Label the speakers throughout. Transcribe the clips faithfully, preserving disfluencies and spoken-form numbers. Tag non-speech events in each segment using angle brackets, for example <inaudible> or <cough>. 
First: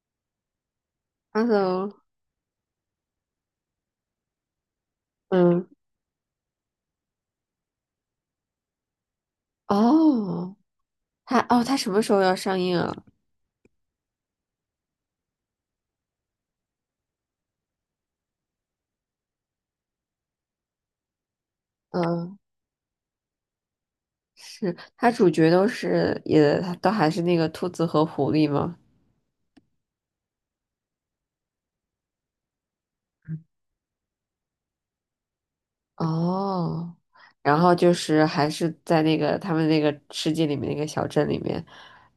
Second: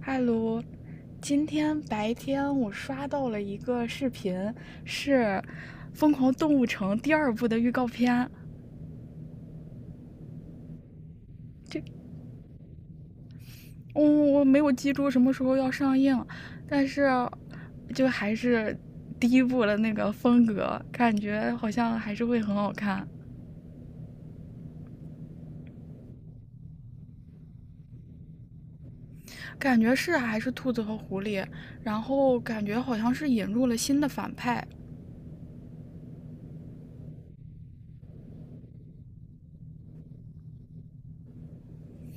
Speaker 1: 嗨，卢，
Speaker 2: h
Speaker 1: 今天
Speaker 2: e
Speaker 1: 白天我刷到了一个视频，是
Speaker 2: 嗯，
Speaker 1: 《疯狂动物城》第二部的预告片。
Speaker 2: 哦，它哦，它什么时候要上映啊？
Speaker 1: 嗯，我没有记住什么时候要上映，但是就还是第一部的那个风格，感觉好像还是
Speaker 2: 嗯，
Speaker 1: 会很好看。
Speaker 2: 是它主角都是也都还是那个兔子和狐狸吗？
Speaker 1: 感觉是还是兔子和狐狸，然后感觉好像是引入了新的反派。
Speaker 2: 哦，然后就是还是在那个他们那个世界里面那个小镇里面，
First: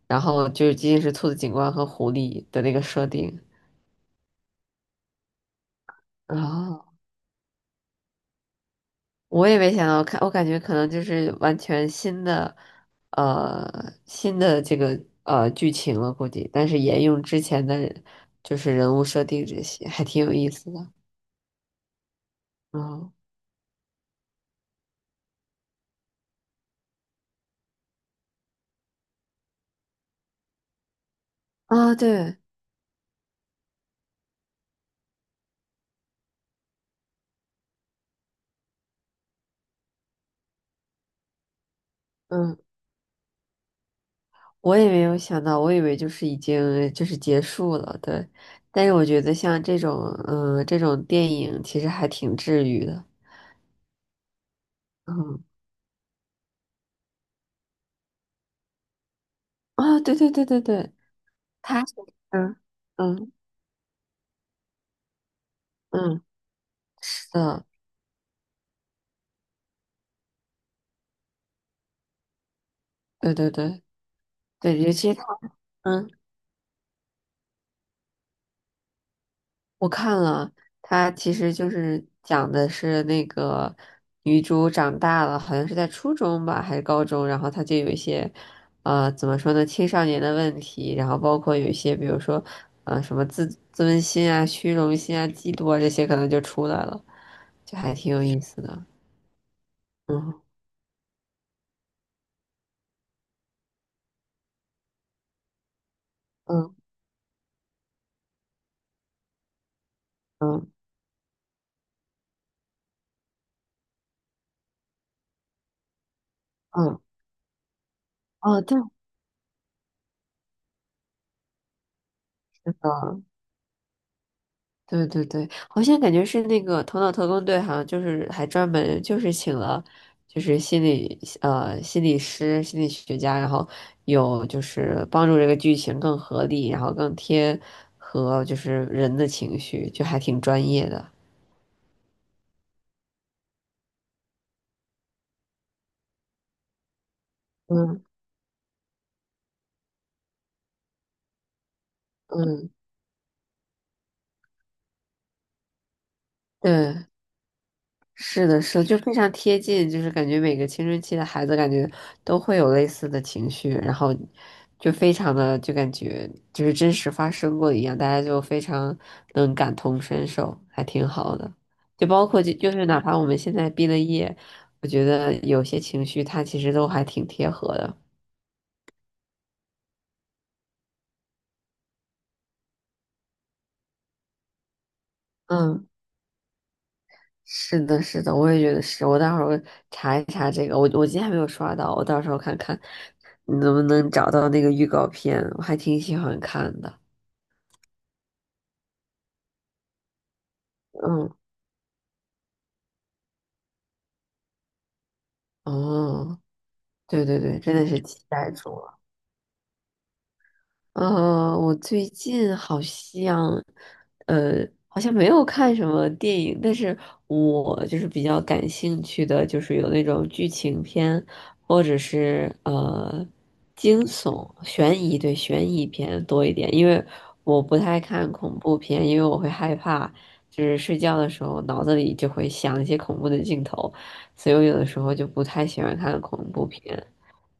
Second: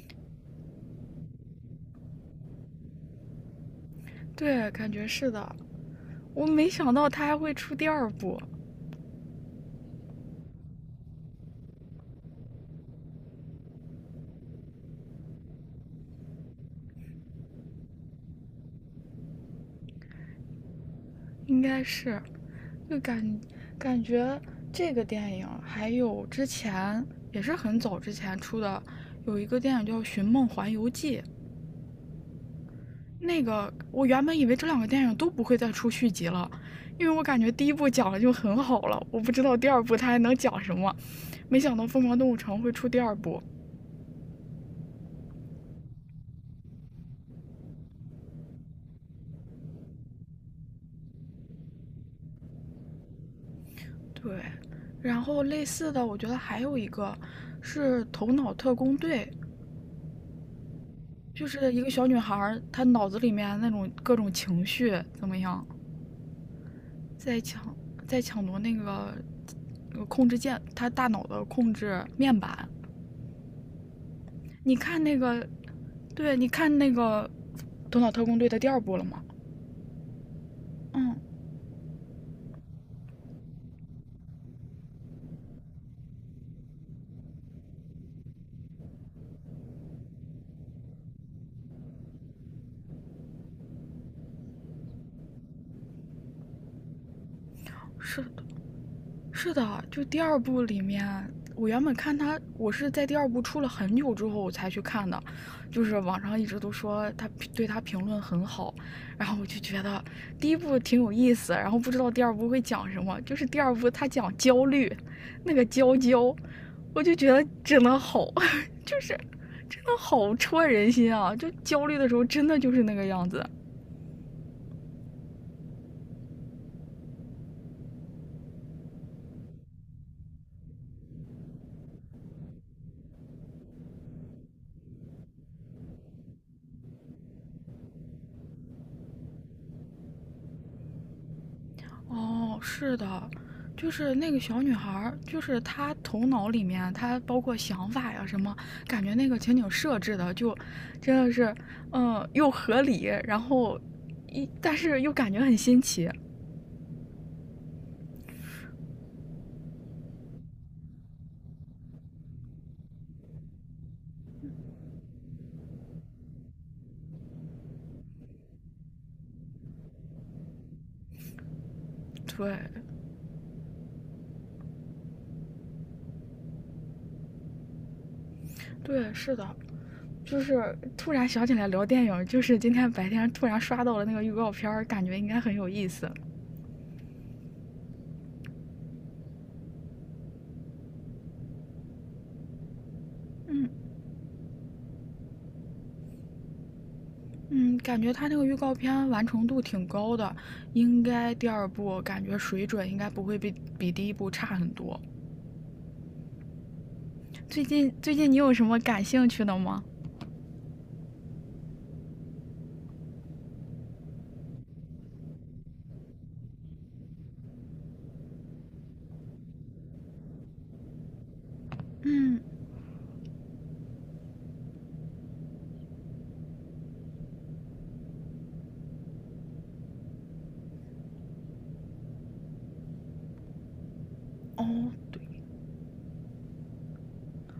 Speaker 2: 然后就是仅仅是兔子警官和狐狸的那个设定。
Speaker 1: 对，感觉是的。我没
Speaker 2: 哦
Speaker 1: 想到他还会出第二部。
Speaker 2: 我也没想到，我看我感觉可能就是完全新的，呃，新的这个呃剧情了，估计，但是沿用之前的人，就是人物设定这些，还挺有意思的。
Speaker 1: 应该是，就
Speaker 2: 嗯
Speaker 1: 感感觉这个电影还有之前也是很早之前出的，有一个电影叫《寻梦环游记》。
Speaker 2: 啊，对，
Speaker 1: 那个我原本以为这两个电影都不会再出续集了，因为我感觉第一部讲的就很好了，我不知道第二部它还能讲什么。没想到《疯狂动物城》
Speaker 2: 嗯，
Speaker 1: 会出第二部。
Speaker 2: 我也没有想到，我以为就是已经就是结束了，对。但是我觉得像这种，嗯、这种电影其实还挺治愈的。
Speaker 1: 对，然后
Speaker 2: 嗯
Speaker 1: 类似的，我觉得还有一个是《头脑特工队》，
Speaker 2: 啊，对对对对对，
Speaker 1: 就是
Speaker 2: 他
Speaker 1: 一个
Speaker 2: 是，
Speaker 1: 小女
Speaker 2: 嗯
Speaker 1: 孩她脑子里
Speaker 2: 嗯
Speaker 1: 面那种各种情绪怎么样，
Speaker 2: 嗯，是
Speaker 1: 在抢
Speaker 2: 的，
Speaker 1: 在抢夺那个呃控制键，她大脑的控制面板。
Speaker 2: 对对对
Speaker 1: 你
Speaker 2: 对，尤
Speaker 1: 看
Speaker 2: 其
Speaker 1: 那
Speaker 2: 他。
Speaker 1: 个，
Speaker 2: 嗯，
Speaker 1: 对，你看那个《头脑特工队》的第二部了吗？
Speaker 2: 我看了，它
Speaker 1: 嗯，
Speaker 2: 其实就是讲的是那个女主长大了，好像是在初中吧，还是高中，然后她就有一些，呃，怎么说呢，青少年的问题，然后包括有一些，比如说，呃，什么自自尊心啊、虚荣心啊、嫉妒啊这些，可能就出来了，就还挺有意
Speaker 1: 是
Speaker 2: 思的。
Speaker 1: 是的，就第二
Speaker 2: 嗯
Speaker 1: 部里面，我原本看他，我是在第二部出了很久之后我才去看的，就是网上一直都
Speaker 2: 嗯
Speaker 1: 说他对他评论很好，然后我就觉得第一
Speaker 2: 嗯
Speaker 1: 部挺有意思，然后不知道第二部会讲什么，就是第二部他讲焦虑，那个娇娇，
Speaker 2: 嗯
Speaker 1: 我
Speaker 2: 嗯，
Speaker 1: 就觉得真的好，
Speaker 2: 哦，对，
Speaker 1: <laughs> 就是真的好戳人心啊！就焦虑的时候真的就
Speaker 2: 那
Speaker 1: 是那个
Speaker 2: 个。
Speaker 1: 样子。
Speaker 2: 对对对，好像感觉是那个《头脑特工队》，好像就是还专门就是请了，就是心理呃心理师、心理学家，然后有就是帮助这个剧情更合理，然后更贴合就是人的情绪，就还挺专业的。
Speaker 1: 哦，是的，就是那个小女孩儿，就是她头脑里面，她包括想
Speaker 2: 嗯
Speaker 1: 法呀什么，感觉那个情景设置的就真的是，嗯，又
Speaker 2: 嗯，
Speaker 1: 合理，然后一但是又感觉很新奇。
Speaker 2: 对。是的，是的，就非常贴近，就是感觉每个青春期的孩子感觉都会有类似的情绪，然后就非常的就感觉就是真实发生过一样，大家就非常能感同身受，还挺好的。就包括就
Speaker 1: 对，
Speaker 2: 就是哪怕我们现在毕了业，我觉得有些情绪它其实都还挺贴合的。
Speaker 1: 对，是的，就是突然想起来聊电影，就是今天白天突然刷到了那个预告片儿，感觉应该很有意
Speaker 2: 嗯。
Speaker 1: 思。
Speaker 2: 是的，是的，我也觉得是。我待会儿查一查这个，我我今天还没有刷到，我到时候看看能不
Speaker 1: 嗯。
Speaker 2: 能找到那个预告片，我还挺喜欢看的。
Speaker 1: 嗯，感觉他那个预告片完成度挺高的，应
Speaker 2: 嗯，
Speaker 1: 该第二部感觉水准应该不会比比第一部差很多。
Speaker 2: 哦，对对对，
Speaker 1: 最
Speaker 2: 真的
Speaker 1: 近
Speaker 2: 是
Speaker 1: 最
Speaker 2: 期
Speaker 1: 近你
Speaker 2: 待
Speaker 1: 有什
Speaker 2: 住
Speaker 1: 么
Speaker 2: 了。
Speaker 1: 感兴趣的吗？
Speaker 2: 呃，我最近好像，呃，好像没有看什么电影，但是我就是比较感兴趣的，就是有那种剧情片，或者
Speaker 1: 嗯，
Speaker 2: 是呃惊悚、悬疑，对，悬疑片多一点，因为我不太看恐怖片，因为我会害怕，就是睡觉的时候脑子里就会想一些恐怖的镜头，所以我
Speaker 1: 哦，
Speaker 2: 有的时候就不太喜欢看恐怖片。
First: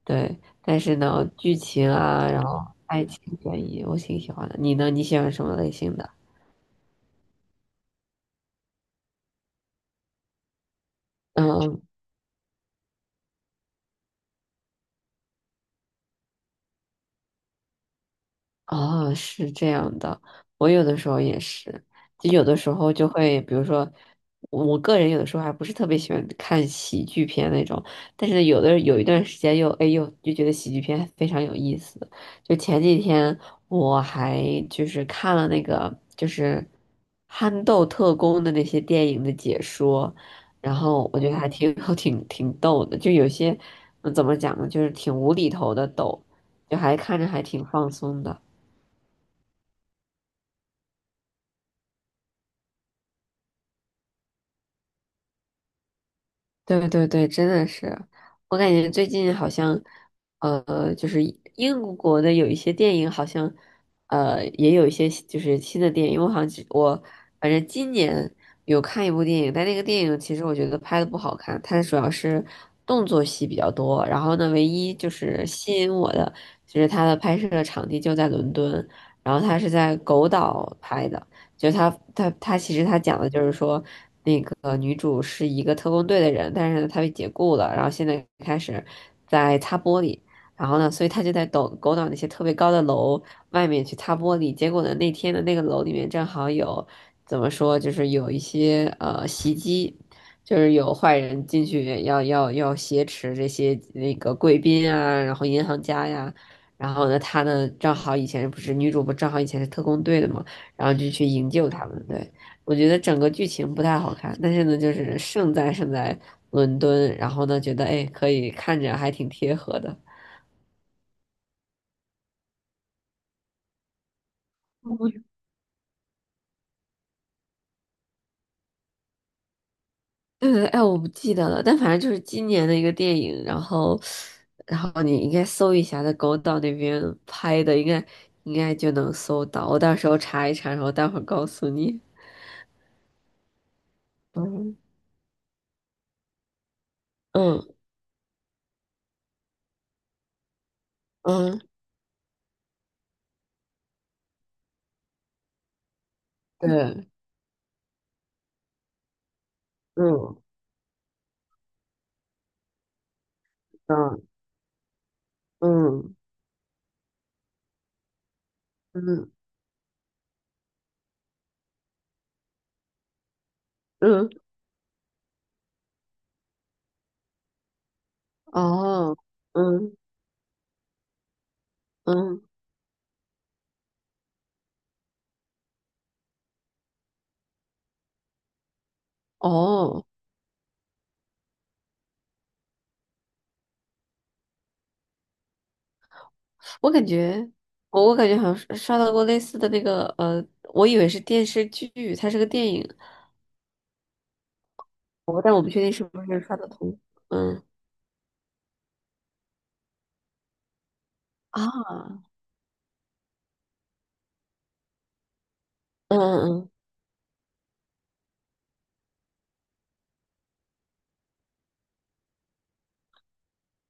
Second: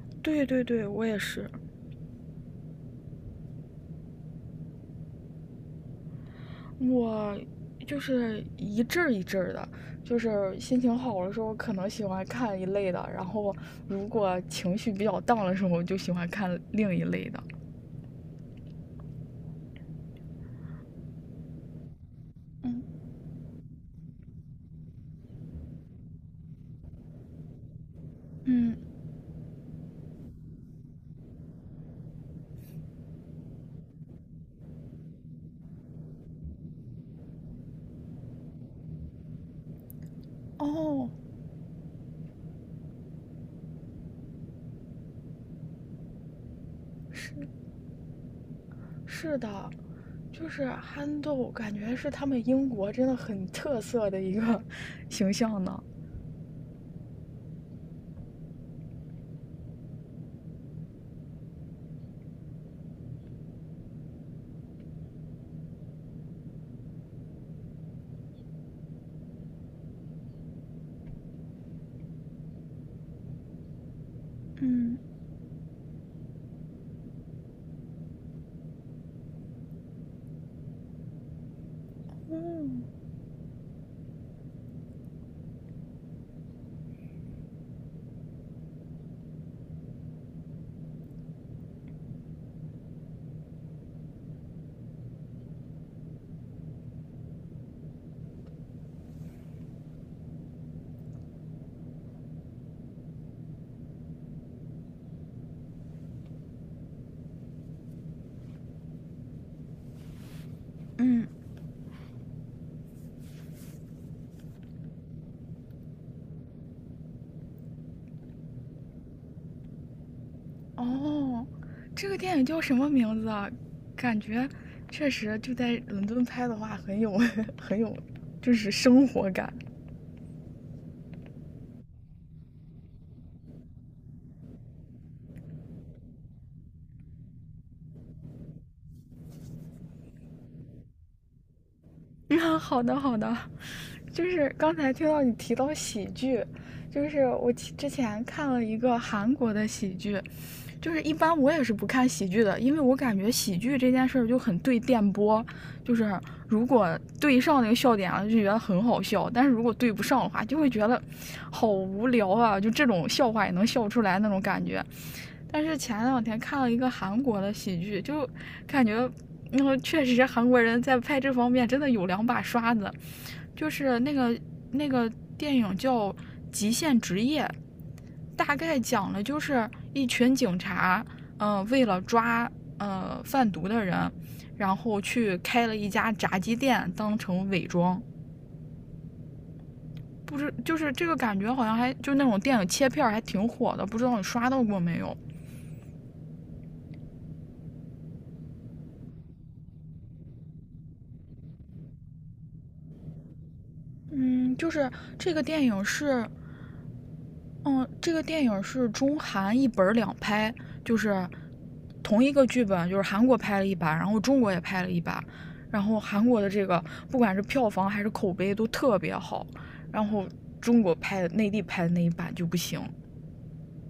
Speaker 2: 对，
Speaker 1: 对对
Speaker 2: 但
Speaker 1: 对，
Speaker 2: 是
Speaker 1: 我也
Speaker 2: 呢，
Speaker 1: 是，
Speaker 2: 剧情啊，然后嗯爱情悬疑，我挺喜欢的。你呢？你喜欢什么类型的？
Speaker 1: 我就是一阵儿一阵儿的，就是心情好的时候可
Speaker 2: 嗯，
Speaker 1: 能喜欢看一类的，然后如果情绪比较荡的时候就喜欢看另一类的。
Speaker 2: 哦，是这样的，我有的时候也是，就有的时候
Speaker 1: 嗯
Speaker 2: 就会，比如说，我我个人有的时候还不是特别喜欢看喜剧片那种，但是有
Speaker 1: 嗯，
Speaker 2: 的有一段时间又哎呦就觉得喜剧片非常有意思。就前几天我还就是看了那个就是憨豆特工的那些电影的解说，然
Speaker 1: 哦，
Speaker 2: 后我觉得还挺 <laughs> 挺挺逗的，就有些嗯怎么讲呢，就是挺无厘头的逗，就还看着还
Speaker 1: 是
Speaker 2: 挺放松的。
Speaker 1: 是的，就是憨豆，感觉是他们英国真的很特色的一个 <laughs> 形象呢。
Speaker 2: 对对对，真的是，我感觉最近好像，呃，就是英国的有一些电影，好像，呃，也有一些就是新的电影。因为我好像只我反正今年有看一部电影，但那个电影其实我觉得拍的不好看，它主要是动作戏比较多。然后呢，唯一
Speaker 1: 嗯
Speaker 2: 就是吸引我的，就是它的拍摄场地就在伦敦，然后它是在狗岛拍的，就它它它其
Speaker 1: 嗯
Speaker 2: 实它讲的就是说。那个女主是一个特工队的人，但是呢，她被解雇了，然后现在开始在擦玻璃，然后呢，所以她就在抖狗岛那些特别高的楼外面去擦玻璃。结果呢，那天的那个楼里面正好有怎么说，就是有一些呃袭击，就是有坏人进去要要要挟持这些那个贵宾啊，然后银行家呀。然后呢，她呢，正好以前不是女主不正好以前是特工队的嘛，然后就去
Speaker 1: 嗯，
Speaker 2: 营救他们，对。我觉得整个剧情不太好看，但是呢，就是胜在胜在伦敦，然后呢，觉得哎，可以看着还挺贴合的。
Speaker 1: 哦，这个电影叫什么名字啊？感觉确实就在伦敦拍的话，很有 <laughs> 很有，就是生活感。
Speaker 2: 对对，哎，我不记得了，但反正就是今年的一个电影，然后，然后你应该搜一下，在狗岛那边拍的，应该应该就能搜到。我到时候查一查，然后待会儿告诉你。
Speaker 1: <laughs> 啊，好的好的，就
Speaker 2: <laughs>
Speaker 1: 是刚
Speaker 2: 嗯
Speaker 1: 才听到你提到喜剧，就是我
Speaker 2: 嗯
Speaker 1: 之前看了一个韩国的喜剧，就是一般我
Speaker 2: 嗯，
Speaker 1: 也是不看喜剧的，因为我感觉喜剧这件事就很对电波，就是如果
Speaker 2: 对，
Speaker 1: 对上那个笑点了，就觉得很好笑；但是如果对不上的
Speaker 2: 嗯
Speaker 1: 话，就会觉得好无聊啊，就这种笑话也能笑出来
Speaker 2: 嗯
Speaker 1: 那种感觉。但是前
Speaker 2: 嗯
Speaker 1: 两天看了一个韩国的喜剧，就感觉。
Speaker 2: 嗯
Speaker 1: 那、嗯、确实，韩国人在拍这方面真的有两把刷子，就是那
Speaker 2: 嗯，
Speaker 1: 个那个电影叫《极限职业》，大概讲
Speaker 2: 哦，
Speaker 1: 了就是
Speaker 2: 嗯
Speaker 1: 一群警察，嗯、呃为了
Speaker 2: 嗯
Speaker 1: 抓呃贩毒的人，然后去开了一家炸鸡店当成伪装。
Speaker 2: 哦。
Speaker 1: 不知就是这个感觉好像还就那种电影切片还挺火的，不知道你刷到过没有？
Speaker 2: 我感觉，我我感觉好像是刷到过类似的那个，呃，我以为是电视剧，它是个电影，
Speaker 1: 嗯，就是这个
Speaker 2: 我但我
Speaker 1: 电
Speaker 2: 不确
Speaker 1: 影
Speaker 2: 定是不
Speaker 1: 是
Speaker 2: 是刷的同。嗯
Speaker 1: 嗯，这个电影是中韩一本儿两拍，就是
Speaker 2: 啊，
Speaker 1: 同一个剧本，就是韩国拍了一版，然后中国也拍了一版，然后
Speaker 2: 嗯
Speaker 1: 韩国的这
Speaker 2: 嗯
Speaker 1: 个不管是票房还是口碑都特别好，然后中国拍的内地拍的那一版就不行。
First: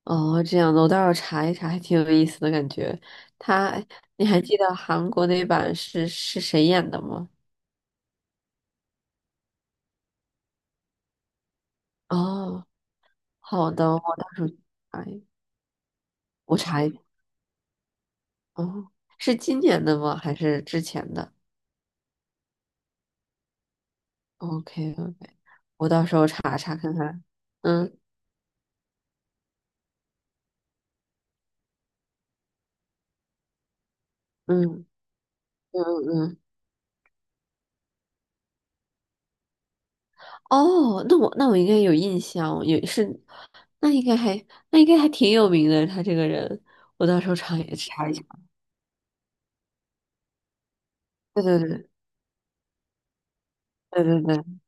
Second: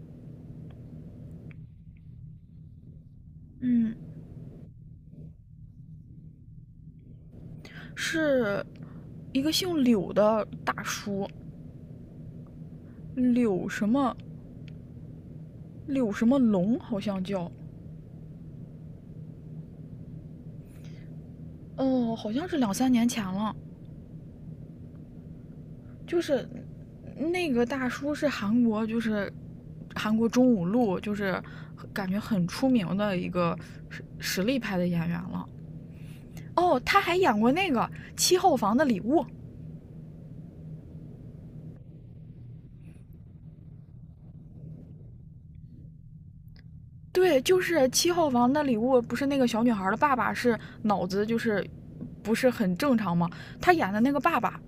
Speaker 2: 嗯，哦，这样的，我待会儿查一查，还挺有意思的感觉。他，
Speaker 1: 嗯，
Speaker 2: 你还记得韩国那版是是谁演的吗？
Speaker 1: 是一个姓柳的大叔，
Speaker 2: 哦，
Speaker 1: 柳
Speaker 2: 好
Speaker 1: 什
Speaker 2: 的，
Speaker 1: 么
Speaker 2: 我到时候查一，
Speaker 1: 柳什么
Speaker 2: 我
Speaker 1: 龙
Speaker 2: 查一，
Speaker 1: 好像叫，
Speaker 2: 哦，是今年的吗？还是之前的
Speaker 1: 哦，好像是两三年前了。
Speaker 2: ？OK OK，我到时
Speaker 1: 就
Speaker 2: 候
Speaker 1: 是
Speaker 2: 查查看看。
Speaker 1: 那个大
Speaker 2: 嗯
Speaker 1: 叔是韩国，就是韩国中五路，就是感觉很出名的一个实实力派
Speaker 2: 嗯
Speaker 1: 的演员了。
Speaker 2: 嗯嗯。
Speaker 1: 哦，他还演过那个《七号房的礼物》。
Speaker 2: 哦，那我那我应该有印象，也是，那应该还那应该还挺有名的，他这个人，我到时候
Speaker 1: 对，
Speaker 2: 查
Speaker 1: 就
Speaker 2: 也
Speaker 1: 是
Speaker 2: 查
Speaker 1: 《七
Speaker 2: 一下。
Speaker 1: 号房的礼物》，不是那个小女孩的爸爸是脑子就
Speaker 2: 对对
Speaker 1: 是
Speaker 2: 对
Speaker 1: 不是很正常吗？他演的
Speaker 2: 对
Speaker 1: 那个
Speaker 2: 对
Speaker 1: 爸爸，
Speaker 2: 对，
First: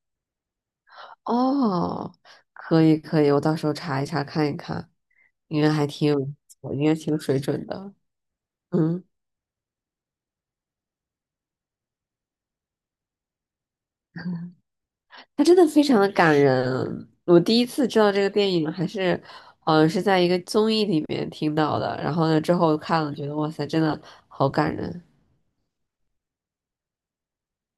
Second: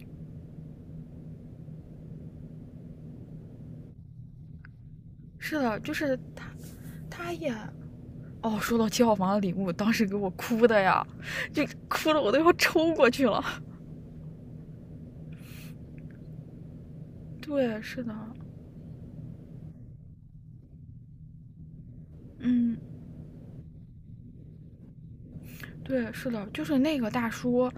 Speaker 2: 哦，可以可以，我到时候查一查看一看，
Speaker 1: 是
Speaker 2: 应该
Speaker 1: 的，
Speaker 2: 还
Speaker 1: 就
Speaker 2: 挺
Speaker 1: 是
Speaker 2: 有，
Speaker 1: 他，
Speaker 2: 我应该挺有
Speaker 1: 他
Speaker 2: 水
Speaker 1: 演。
Speaker 2: 准的。
Speaker 1: 哦，说到七
Speaker 2: 嗯，
Speaker 1: 号房的礼物，当时给我哭的呀，就哭的我都要抽过去了。
Speaker 2: 他真的非常的感人，我第一
Speaker 1: 对，
Speaker 2: 次知
Speaker 1: 是
Speaker 2: 道
Speaker 1: 的，
Speaker 2: 这个电影还是，好像是在一个综艺里面听到的，然后呢之后
Speaker 1: 嗯。
Speaker 2: 看了，觉得哇塞，真的好感人。
Speaker 1: 对，是的，就是那个大叔，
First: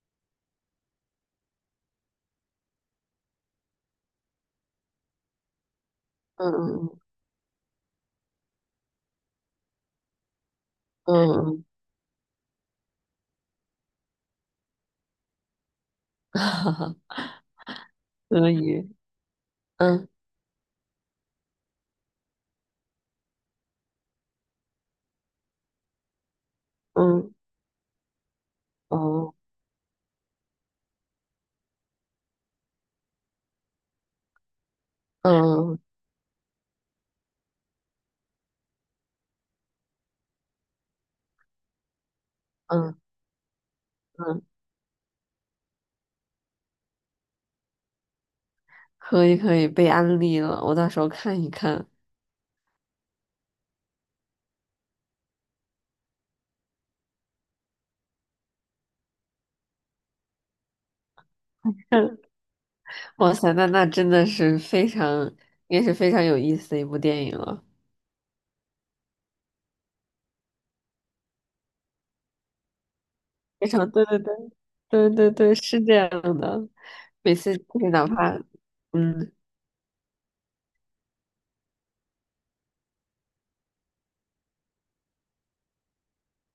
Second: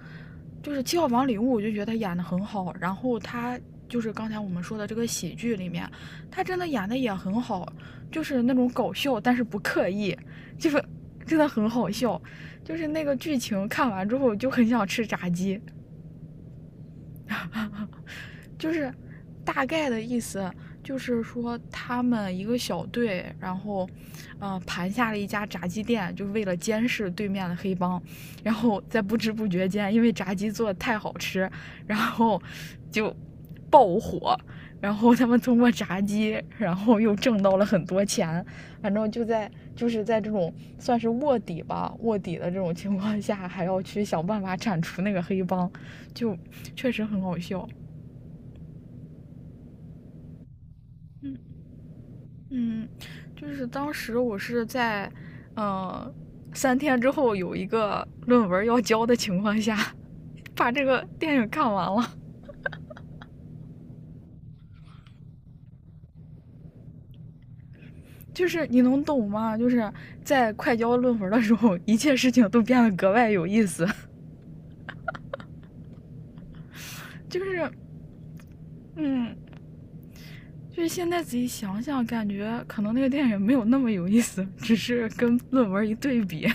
Speaker 1: 就是《七号房礼物》，我就觉得他演的很好。然后他就是刚才我们说的这个喜剧里面，他真的演
Speaker 2: 嗯
Speaker 1: 的也很好，就是那种搞笑，但是不刻意，就是
Speaker 2: 嗯
Speaker 1: 真的
Speaker 2: 嗯
Speaker 1: 很好笑。就是那个剧情看完之后就很想吃炸鸡，
Speaker 2: 嗯，<laughs> 嗯可
Speaker 1: 就
Speaker 2: 以。
Speaker 1: 是大概的
Speaker 2: 嗯
Speaker 1: 意思就是说，他们一个小队，然后，嗯、呃，盘下了一家炸鸡店，就为了监视对
Speaker 2: 嗯
Speaker 1: 面的黑帮，然后在不知
Speaker 2: 哦
Speaker 1: 不觉间，因为炸鸡做的太好吃，然后就爆火。然后他们通过
Speaker 2: 嗯
Speaker 1: 炸鸡，然后又挣到了很多钱。反正就在就是在这种算是卧底吧，卧底的这种
Speaker 2: 嗯
Speaker 1: 情况下，还要去想办
Speaker 2: 嗯，
Speaker 1: 法铲除那个黑帮，就确实很好笑。
Speaker 2: 可以可以，被安利了，我到时候看一
Speaker 1: 嗯，
Speaker 2: 看。
Speaker 1: 嗯，就是当时我是在，嗯，三天之后有一个论文要交的情况下，把这个电影看完了。
Speaker 2: 哇塞，那那真的是非常，也是非常有意思的一部电影了。
Speaker 1: 就是你能懂吗？就是在快交论文的时候，一切事情都变得格外有意
Speaker 2: 非
Speaker 1: 思。
Speaker 2: 常对对对对对对，是这样的。每
Speaker 1: 就
Speaker 2: 次
Speaker 1: 是，
Speaker 2: 就是哪怕嗯，
Speaker 1: 嗯，就是现在仔细想想，感觉可能那个电影没有那么有意思，只是跟论文一对比，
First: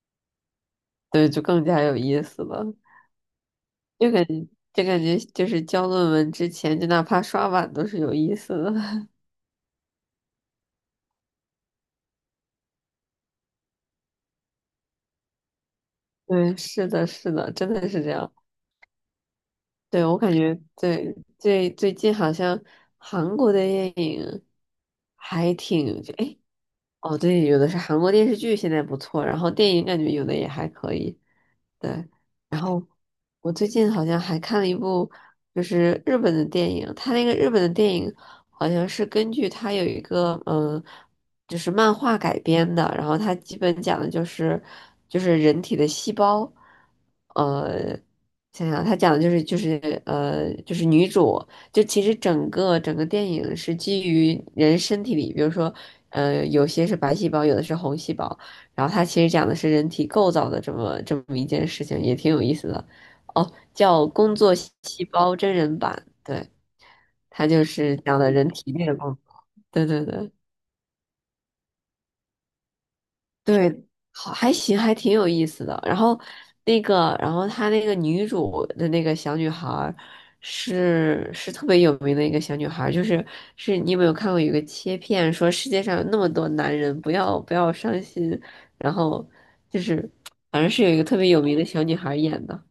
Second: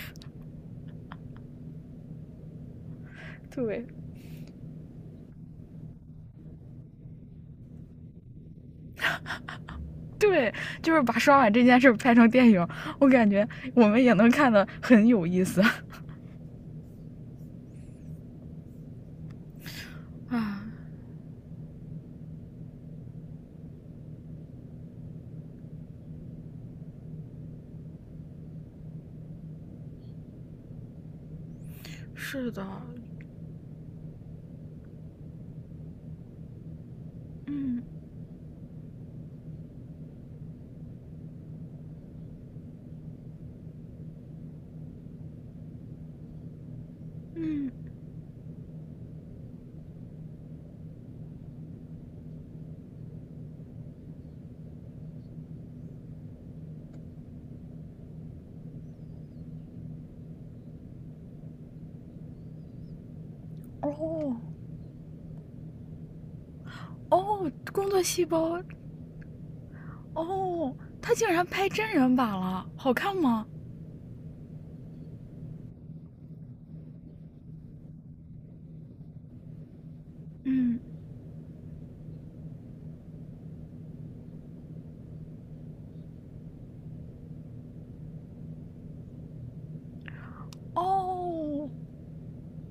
Speaker 2: 对，就更加有意思了。
Speaker 1: 对。<laughs>
Speaker 2: 就感觉就感觉就是交论文之前，就哪怕刷碗都是有意思的。
Speaker 1: 对，就是把刷碗这件事拍成电影，我感觉我们也能看得很有意思。
Speaker 2: <laughs> 对，是的，是的，真的是这样。对，我感觉
Speaker 1: 啊，
Speaker 2: 对，最最近好像韩国的电影还挺，就哎，诶哦，对，有的是韩国电视剧，现在不错，然后电影感觉有的也还可以，对。
Speaker 1: 是
Speaker 2: 然
Speaker 1: 的，
Speaker 2: 后我最近好像还看了一部，就是日本的电影，它那个日本的
Speaker 1: 嗯
Speaker 2: 电影好像是根据它有一个嗯，呃就是漫画改编的，然后它基本讲的就是就是人体的细胞，
Speaker 1: 嗯，
Speaker 2: 呃，想想它讲的就是就是呃就是女主。就其实整个整个电影是基于人身体里，比如说呃，有些是白细胞，有的是红细胞，然后它其实讲的是人体构造的这么这么一件事情，也挺有意思的。哦，叫《工
Speaker 1: 哦
Speaker 2: 作细胞真人版》，对，它
Speaker 1: 哦，
Speaker 2: 就
Speaker 1: 工
Speaker 2: 是
Speaker 1: 作
Speaker 2: 讲
Speaker 1: 细
Speaker 2: 的人
Speaker 1: 胞，
Speaker 2: 体内的工作。对对对。
Speaker 1: 哦，他竟然拍真人版了，好看吗？
Speaker 2: 对，好，还行，还挺有意思的。然后那个，然后她那个女主的那个小女孩儿
Speaker 1: 嗯，
Speaker 2: 是是特别有名的一个小女孩儿，就是是你有没有看过有一个切片说世界上有那么多男人，不要不要伤心，然后就是反正是有一个特别有名的
Speaker 1: 哦
Speaker 2: 小女孩儿演的，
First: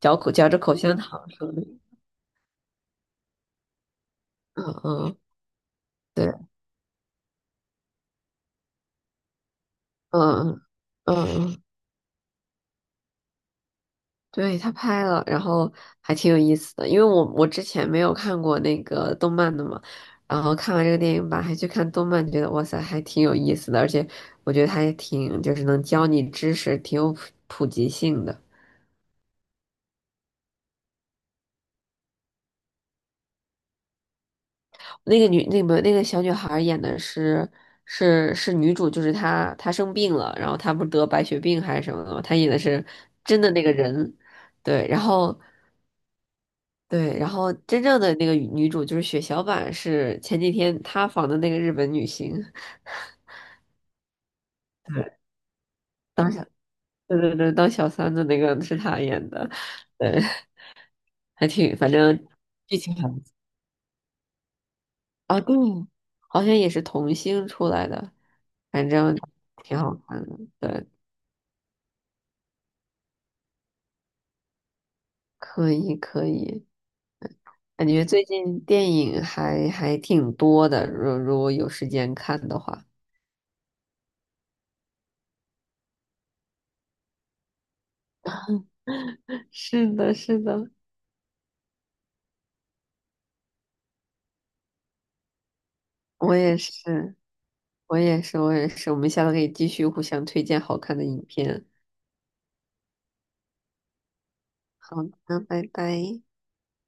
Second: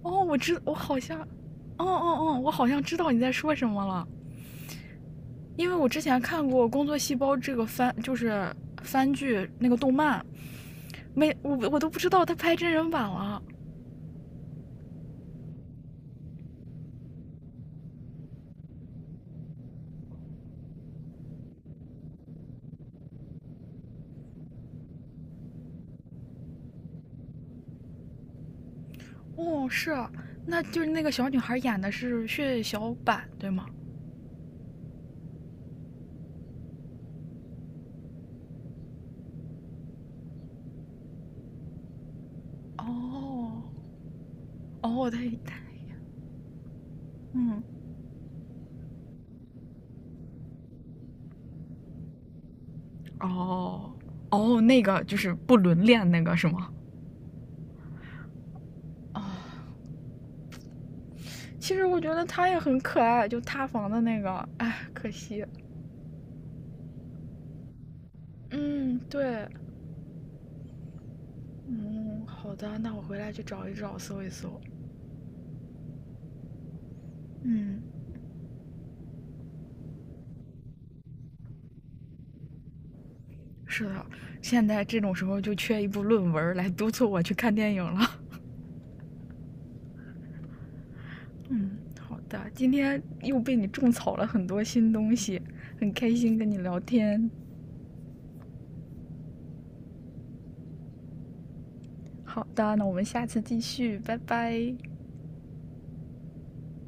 Speaker 2: 嚼
Speaker 1: 哦，
Speaker 2: 口
Speaker 1: 我
Speaker 2: 嚼着
Speaker 1: 知，我
Speaker 2: 口香
Speaker 1: 好像，
Speaker 2: 糖说的，
Speaker 1: 哦哦哦，我好像知道你在说什么了，
Speaker 2: 嗯嗯，
Speaker 1: 因为我之前
Speaker 2: 对，
Speaker 1: 看过《工作细胞》这个番，就是番剧那个动漫，
Speaker 2: 嗯嗯
Speaker 1: 没我
Speaker 2: 嗯。
Speaker 1: 我都不知道他拍真人版了。
Speaker 2: 对，他拍了，然后还挺有意思的，因为我我之前没有看过那个动漫的嘛，然后看完这个电影版还去看动漫，觉得哇塞，还挺有意思的，而且我觉得它也挺就是能教你知识，挺有普普及性的。
Speaker 1: 哦，是啊，那就是那个小女孩演的是血小板，对吗？
Speaker 2: 那个女那个那个小女孩演的是是是女主，就是她她生病了，然后她不是得白血病还是什么的嘛，她演的是真的
Speaker 1: 哦
Speaker 2: 那个人，对，然
Speaker 1: 哦，他
Speaker 2: 后。
Speaker 1: 他
Speaker 2: 对，然后
Speaker 1: 嗯。
Speaker 2: 真正的那个女主就是血小板，是前几天塌房的那个日本女星，
Speaker 1: 哦哦，那个
Speaker 2: 对，
Speaker 1: 就是不伦恋那
Speaker 2: 当
Speaker 1: 个
Speaker 2: 小，
Speaker 1: 是吗？
Speaker 2: 对对对，当小三的那个是她
Speaker 1: 啊
Speaker 2: 演的，
Speaker 1: 哦，
Speaker 2: 对，还
Speaker 1: 其
Speaker 2: 挺，
Speaker 1: 实
Speaker 2: 反
Speaker 1: 我觉得
Speaker 2: 正
Speaker 1: 他也
Speaker 2: 剧
Speaker 1: 很
Speaker 2: 情
Speaker 1: 可
Speaker 2: 很
Speaker 1: 爱，就塌房的那个，哎，可
Speaker 2: 啊，
Speaker 1: 惜。
Speaker 2: 对，好像也是童星出来的，反
Speaker 1: 嗯，
Speaker 2: 正
Speaker 1: 对，
Speaker 2: 挺好看的，对，
Speaker 1: 嗯，好的，那我回来去找一找，搜一搜。
Speaker 2: 可以可以，
Speaker 1: 嗯，
Speaker 2: 感觉最近电影还还挺多的，如如果有时间看的话，
Speaker 1: 是的，现在这种时候就缺一部论文来督促我去看电影了。
Speaker 2: <laughs> 是的，是的，
Speaker 1: 嗯，好的，今天又被你种草了很多新东西，很开
Speaker 2: 我
Speaker 1: 心跟
Speaker 2: 也
Speaker 1: 你聊
Speaker 2: 是，
Speaker 1: 天。
Speaker 2: 我也是，我也是，我们下次可以继续互相推荐好看的影片。
Speaker 1: 好的，那我们下次继续，拜拜。
Speaker 2: 好的，拜拜。